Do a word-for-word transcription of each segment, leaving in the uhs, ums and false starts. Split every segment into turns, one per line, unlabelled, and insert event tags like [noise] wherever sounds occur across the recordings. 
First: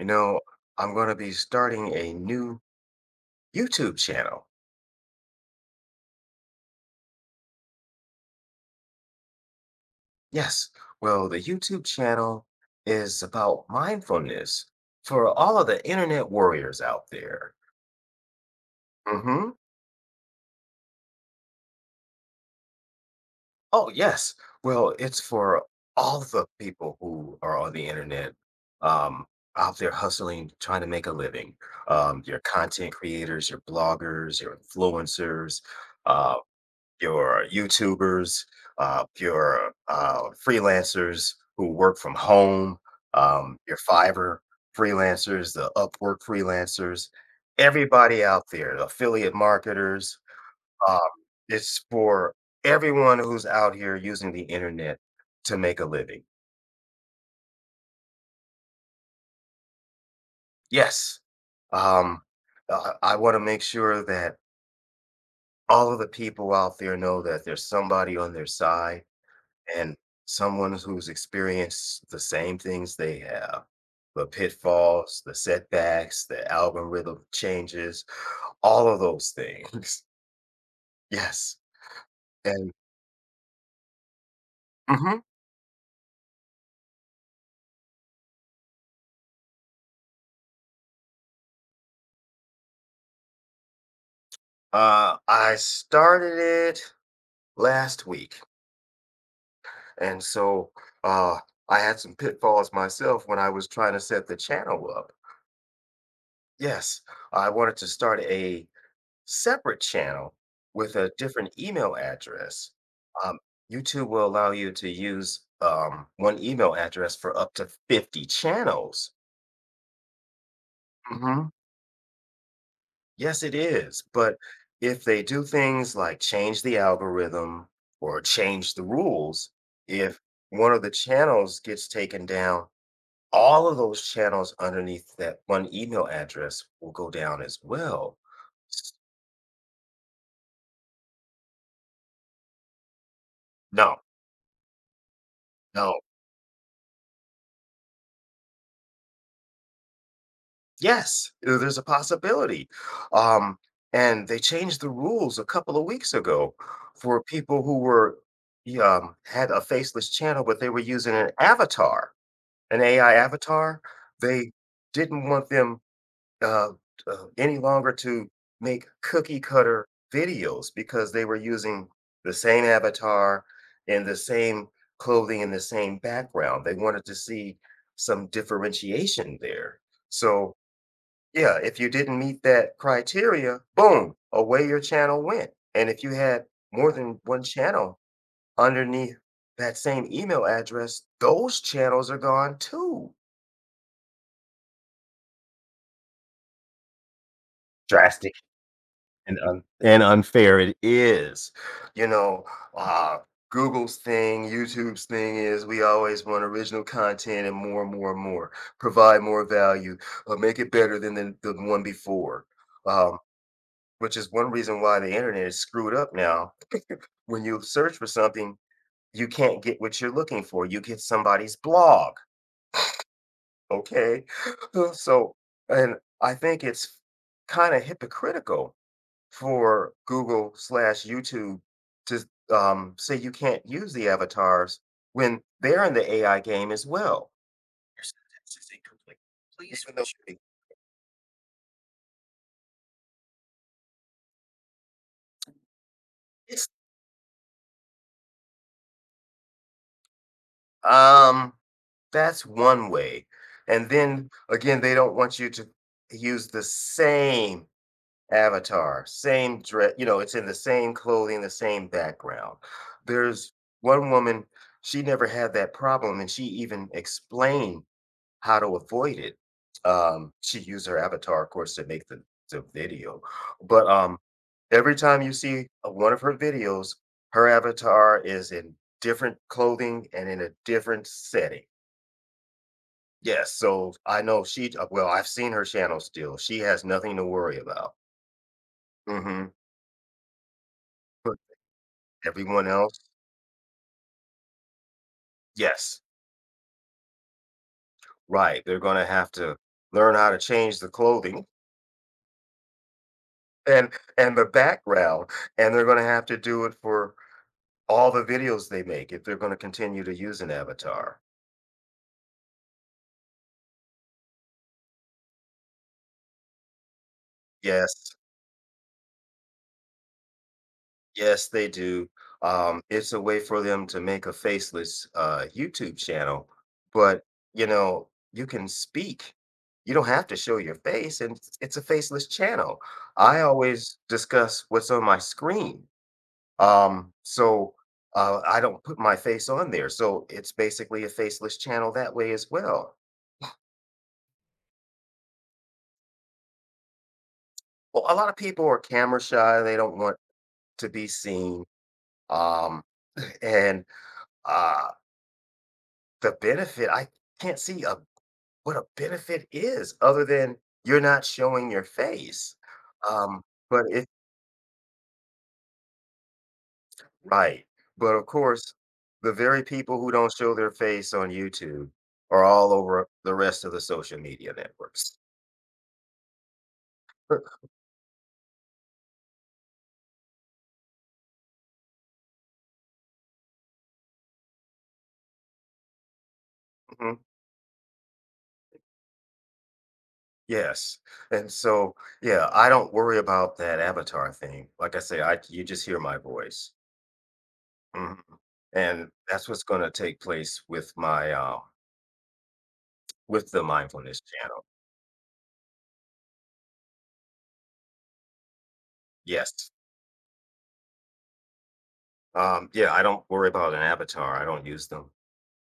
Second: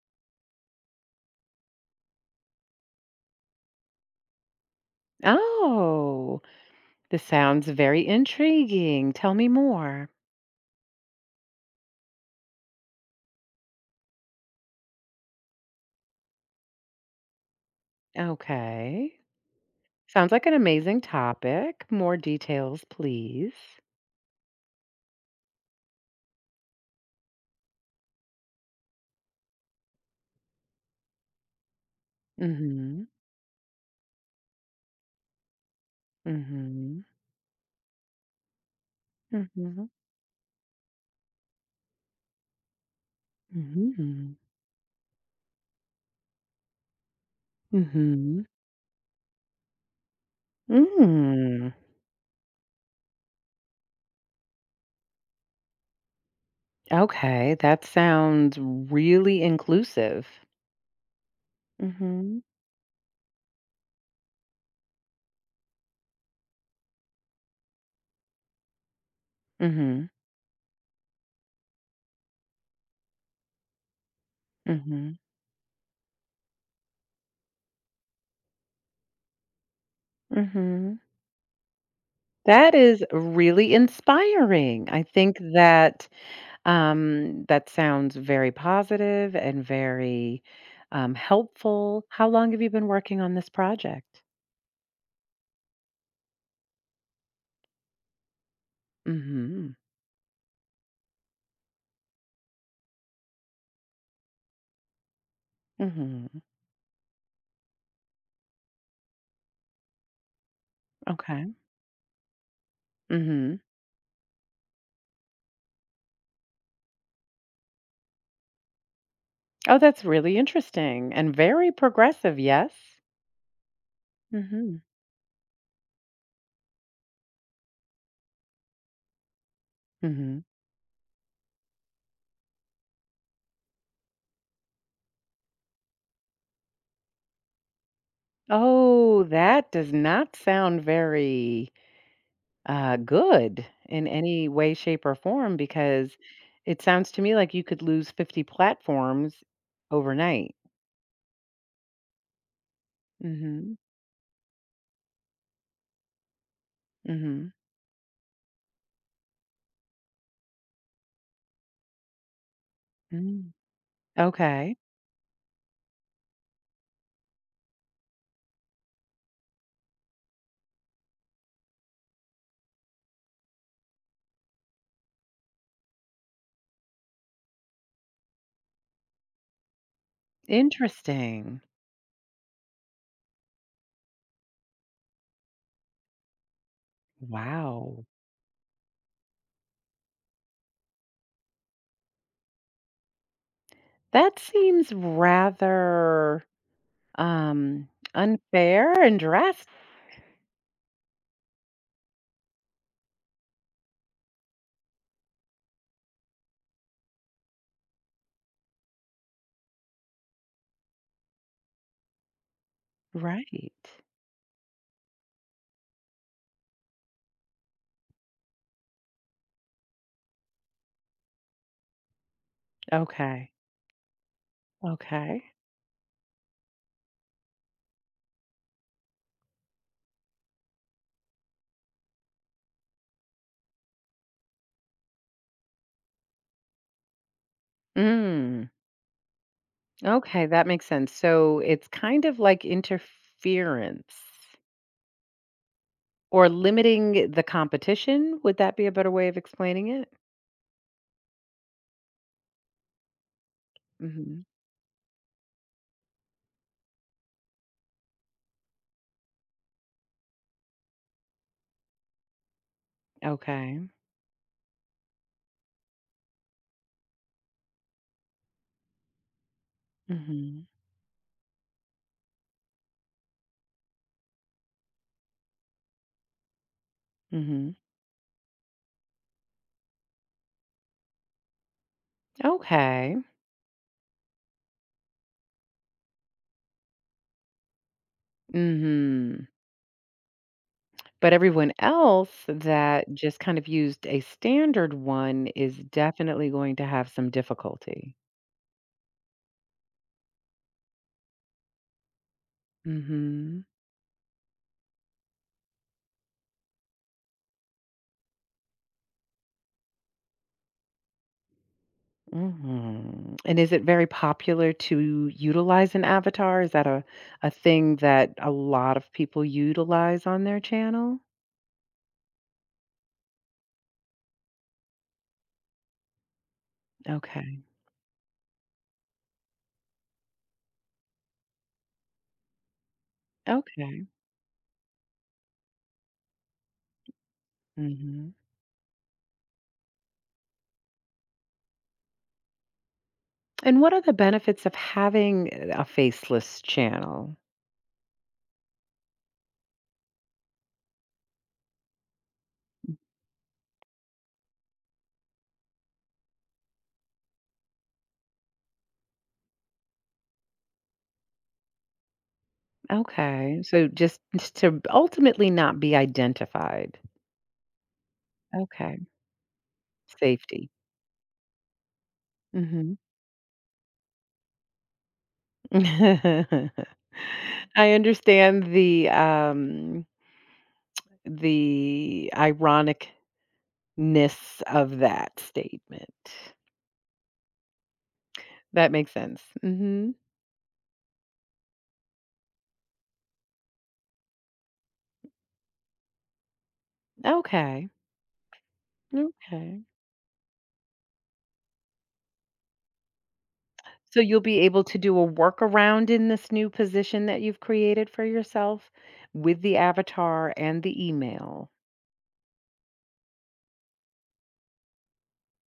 You know, I'm going to be starting a new YouTube channel.
Oh, this sounds very intriguing. Tell me more.
Yes. Well, the YouTube channel is about mindfulness for all of the internet warriors out there.
Okay.
Mm-hmm.
Sounds like an amazing topic. More details, please.
Oh, yes. Well, it's for all the people who are on the internet, um, out there hustling, trying to make a living. Um, your content
Mhm.
creators, your bloggers, your influencers, uh,
Mhm.
your YouTubers, uh, your,
Mhm.
uh, freelancers who work from home, um, your
Mhm.
Fiverr freelancers, the Upwork freelancers, everybody
Mhm.
out there, the affiliate marketers. um,
Mm.
it's for everyone who's out here using the internet to make a living.
Okay, that sounds really inclusive.
Yes, um,
Mhm.
uh, I wanna make sure that all of the people out there know that there's somebody on their side and
Mhm.
someone who's experienced the same things they have, the
Mhm.
pitfalls, the setbacks, the algorithm changes, all of those things. [laughs]
Mhm.
Yes. And
That is really inspiring. I
Mhm.
think that Um, that sounds very positive and very um, helpful. How long have you been working on this project?
uh, I started it last week.
Mm-hmm.
And so uh, I had some pitfalls myself when I was trying to set the channel up.
Mm-hmm.
Yes. I wanted to start a separate channel with a
Okay.
different email address. um,
Mm-hmm.
YouTube will allow you to use, um, one email address for up to fifty channels.
Oh, that's really interesting and
Mhm.
very progressive, yes?
Yes, it is, but
Mm-hmm.
if they do things like change the algorithm or change the rules, if
Mm-hmm.
one of the channels gets taken down, all of those channels underneath that one email address will go down as well. S
Oh, that does not sound very uh, good
No,
in any way, shape, or form
no.
because it sounds to me like you could lose fifty platforms overnight.
Yes, there there's a possibility. um,
Mm-hmm.
and they changed the rules a couple of weeks ago for
Mm-hmm.
people who were y um, had a faceless channel, but they were using an avatar, an A I
Mm.
avatar. They
Okay.
didn't want them, uh, uh, any longer to make cookie cutter videos because they were using the same avatar and the same clothing and the same background. They wanted to see some differentiation there, so yeah,
Interesting.
if you didn't meet that criteria, boom, away your channel went. And if you had more than one channel
Wow.
underneath that same email address, those channels are gone too.
That seems rather um
Drastic
unfair and
and un-
drastic.
and unfair it is. You know, uh, Google's thing, YouTube's thing is, we always want original content and more and more and more. Provide more value, or make it better than the, the one before, um,
Right.
which is one reason why the internet is screwed up now. When you search for something, you can't get what you're looking for. You get somebody's blog,
Okay.
okay? [gasps] [laughs] So,
Okay.
and I think it's kind of hypocritical for Google slash YouTube to um, say you can't use the avatars when they're in the A I game as well. Your sentence
Mm.
is incomplete. Please Even though finish.
Okay, that makes sense. So it's kind of like interference or
it's,
limiting the competition. Would that be a better way of explaining it?
um, that's one way. And then
Hmm.
again, they don't want you to use the same avatar, same dress, you know, it's in the same clothing, the same background. There's
Okay.
one woman, she never had that problem, and she even explained how to avoid it. Um, she
Hmm.
used her avatar, of course, to make the, the video. But um, every time you see a- one of her videos, her
Hmm.
avatar is in different clothing and in a different setting.
Okay.
Yes, so I know she, uh, well, I've seen her channel still. She has nothing to worry about.
Hmm.
Hmm.
But everyone else
Everyone else
that just kind of used a standard one is
yes,
definitely going to have some difficulty.
right, they're gonna have to learn how to change the clothing
Mhm.
and and the background, and they're gonna have to do it for all the videos they make if they're gonna continue to use an avatar.
Mhm. And is it very popular to utilize an avatar? Is that a a thing
Yes,
that a lot of people utilize on their channel?
yes, they do. Um, it's a way for them to make a faceless, uh, YouTube channel, but,
Okay.
you know, you can speak. You don't have to show your face, and it's it's a faceless channel. I always
Okay.
discuss what's on my screen. Um, so
Mhm.
uh, I don't put my face on there. So it's basically a faceless channel that way as well.
And what are the benefits of having eh, a faceless channel?
Well, a lot of people are camera shy, they don't want to be seen. Um, and uh, the benefit, I can't see a, what a benefit is other than you're not showing your face. Um,
Okay.
but
So
it's
just just to ultimately not be identified.
right. But of course,
Okay.
the very people who don't show
Safety.
their face on YouTube are all
Mhm.
over the rest of the social media networks.
[laughs] I understand the um the ironicness of that statement.
[laughs]
That makes sense. Mhm.
Yes, and so, yeah, I don't worry about that avatar thing. Like I say, I you just hear my voice.
Okay.
Mhm, and that's what's
Okay.
gonna take place with my, uh with the
So
mindfulness
you'll be
channel.
able to do a workaround in this new position that you've created for yourself with
Yes.
the avatar and the email.
Um, yeah, I don't worry about an avatar, I don't use them.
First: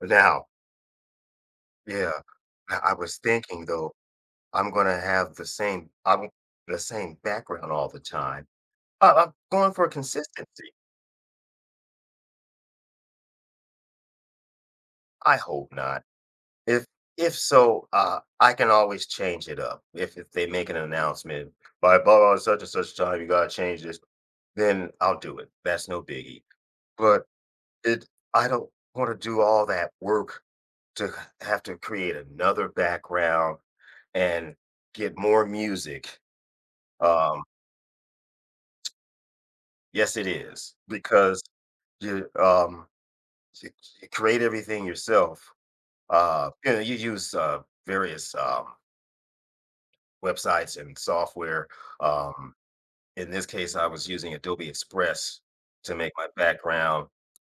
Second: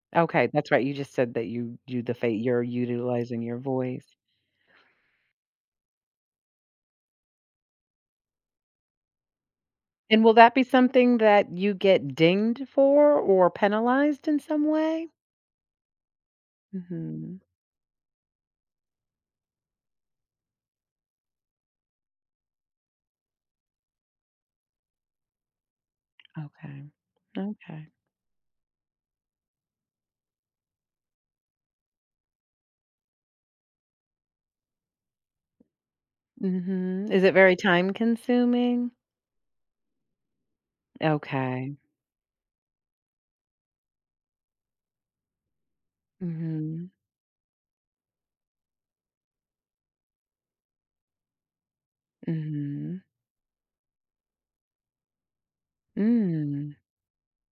But now,
Okay, that's right. You just said that you do
yeah,
the fate you're
I I was
utilizing your
thinking, though,
voice.
I'm gonna have the same I'm the same background all the time. I I'm going for
And will that be
consistency.
something that you get dinged for or penalized in some way?
I hope not. If if
Mhm.
so, uh, I can always change it up. If if they make an announcement by blah blah such and such time, you gotta change this, then I'll do it. That's no biggie.
Okay.
But
Okay.
it, I don't want to do all that work to have to create another background and get more music.
Mhm. Is it
Um,
very time consuming?
yes, it is because
Okay.
you um you- you create everything yourself. Uh, you know,
Mhm.
you use uh various um websites and software. Um,
Mhm.
in this case, I was using Adobe Express to make my
Mm.
background.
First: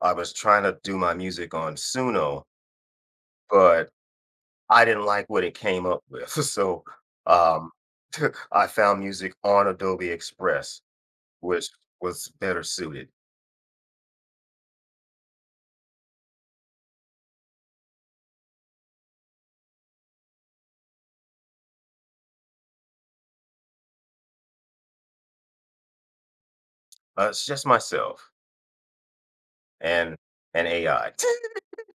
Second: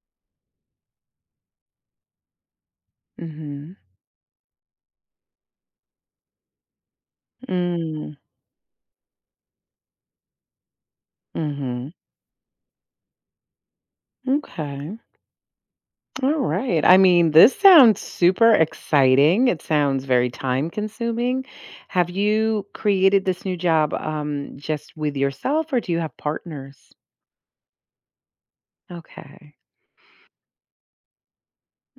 I was trying to do my music on Suno,
Mhm.
but I didn't like what it came up with. [laughs] So um,
Mm.
[laughs] I found music on Adobe Express, which
Mhm.
was better suited.
Okay. All right. I mean, this sounds super exciting. It sounds very time consuming. Have you created this new job um just with yourself or do you have partners?
Uh, it's just myself
Okay.
and and A I.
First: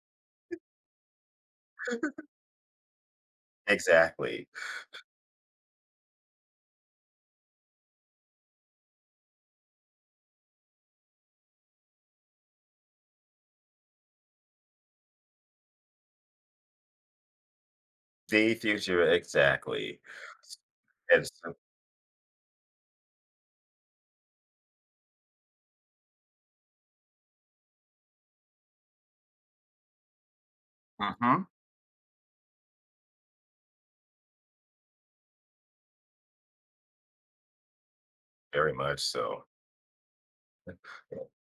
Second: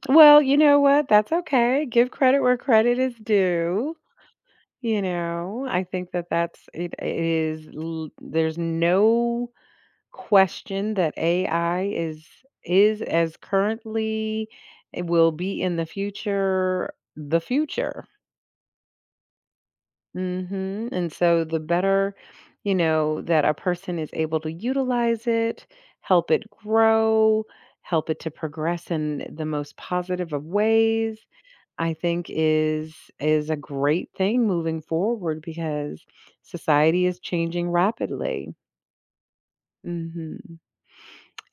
Well, you know what? That's okay. Give credit where credit is
[laughs]
due.
Exactly.
You know, I think that that's it, it is l- there's no question that A I is is as currently it will be in the future the future.
The future, exactly.
Mhm. And
And
so
so,
the better, you know, that a person is able to utilize it, help it grow, help it to progress in the most positive of ways,
Mhm.
I think is is a great thing moving forward because society is changing rapidly.
Very much so.
Mhm.
[laughs]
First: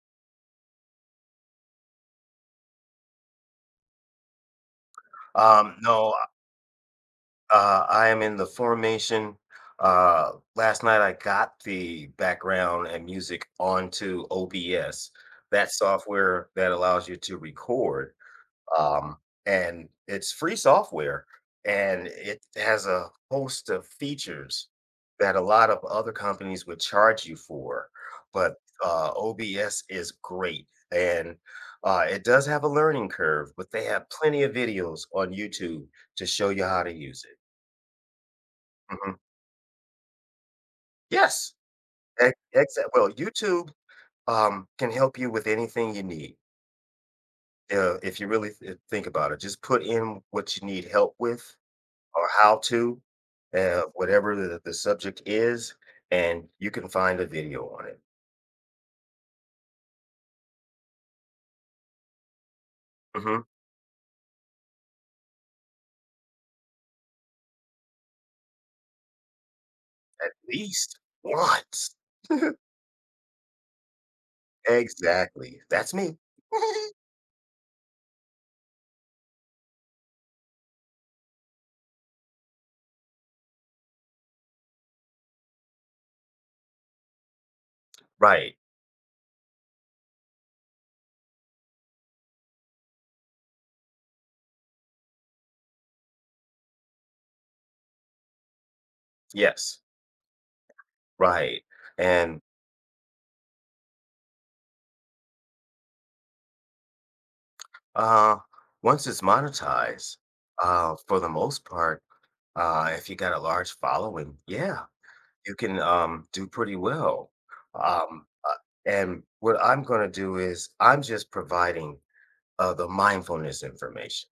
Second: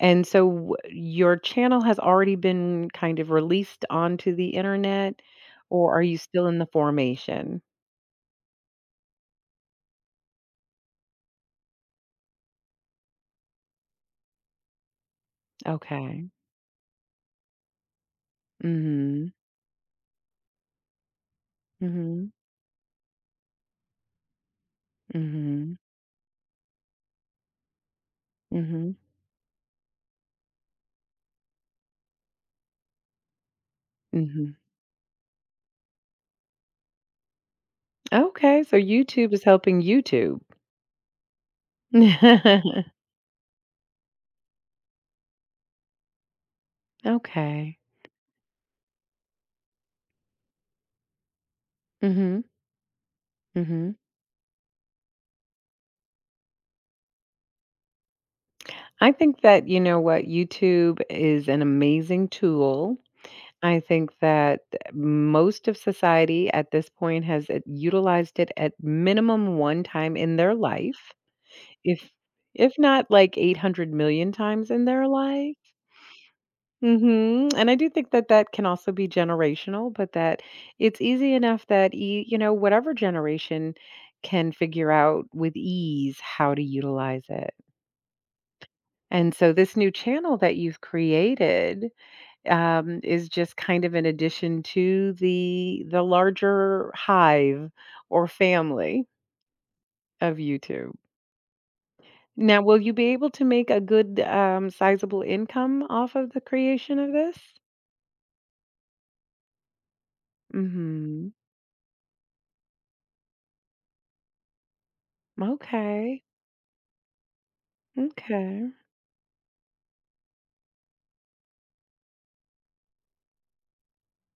And so w your channel has already been kind of released onto the internet,
Um,
or are
no,
you still in the formation?
Uh, I am in the formation. Uh, last night I got the background and music onto O B S, that
Okay.
software that allows you to record. Um,
Mhm.
and it's free software and
Mhm.
it has a host of features that a lot
Mhm.
of other companies would charge you for. But
Mhm.
uh, O B S is great. And uh, it does have a learning curve, but they have plenty of
Mhm.
videos on YouTube to show you how to use it.
Okay, so
Mhm.
YouTube is helping YouTube.
Yes. Ex
[laughs]
well, YouTube, um, can help you with anything you need,
Okay.
uh, if you really th think about it. Just put in what you need help with or
Mhm.
how to, uh,
Mhm.
whatever the the subject is, and you can find a video on it.
I think that, you know what, YouTube is an amazing tool.
Mhm.
I think that most of society at this point has it utilized it at minimum one time
At
in their
least
life,
once.
if
[laughs]
if not like eight hundred million times in their life.
Exactly. That's me. [laughs]
Mhm, and I do think that that can also be generational, but that it's easy enough that, e you know, whatever generation can figure out with ease how to utilize it.
Right.
And so this new channel that you've created um, is just kind of an addition to the the larger hive or family
Yes.
of YouTube.
Right. And
Now, will you be able to make a good, um, sizable income off of the creation of this?
Uh, once it's monetized, uh, for the
Mhm.
most part, uh, if you got a large following, yeah, you can
Okay.
um, do pretty well. Um, uh,
Okay.
and what I'm going to do is I'm just providing uh, the mindfulness information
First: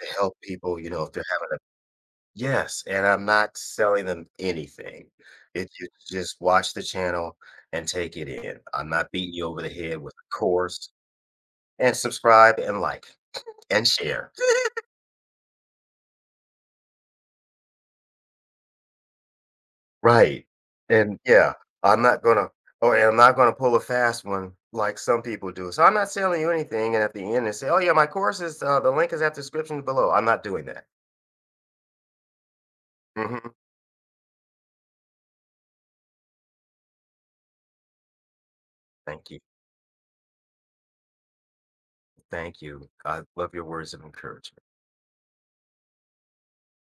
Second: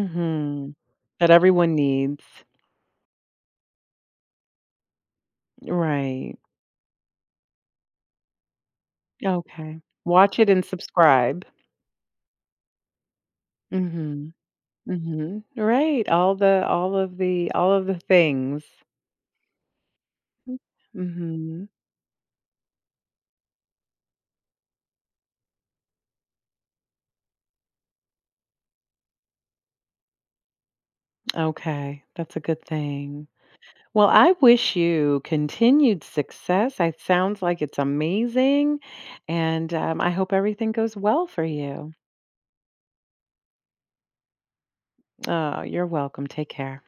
to help people, you know, if they're
That
having a.
everyone needs.
Yes, and I'm not selling them anything. It you
Right.
just watch the channel and take it in. I'm not beating you over the
Okay.
head with a
Watch it and
course
subscribe.
and subscribe and like and share.
Mhm. Mhm. Right. All the all of the all of the things.
Right, and yeah,
Mhm.
I'm not gonna oh, and I'm not gonna pull a fast one like some people do. So I'm not selling you anything, and at the end, and say, "Oh, yeah, my course is, uh, the link is at the description below." I'm not doing that.
Okay, that's a good thing.
Mhm.
Well, I wish you continued success. It sounds like it's amazing.
Thank you,
And um, I hope everything goes well for you.
thank you. I love your words of encouragement.
Oh, you're welcome. Take care.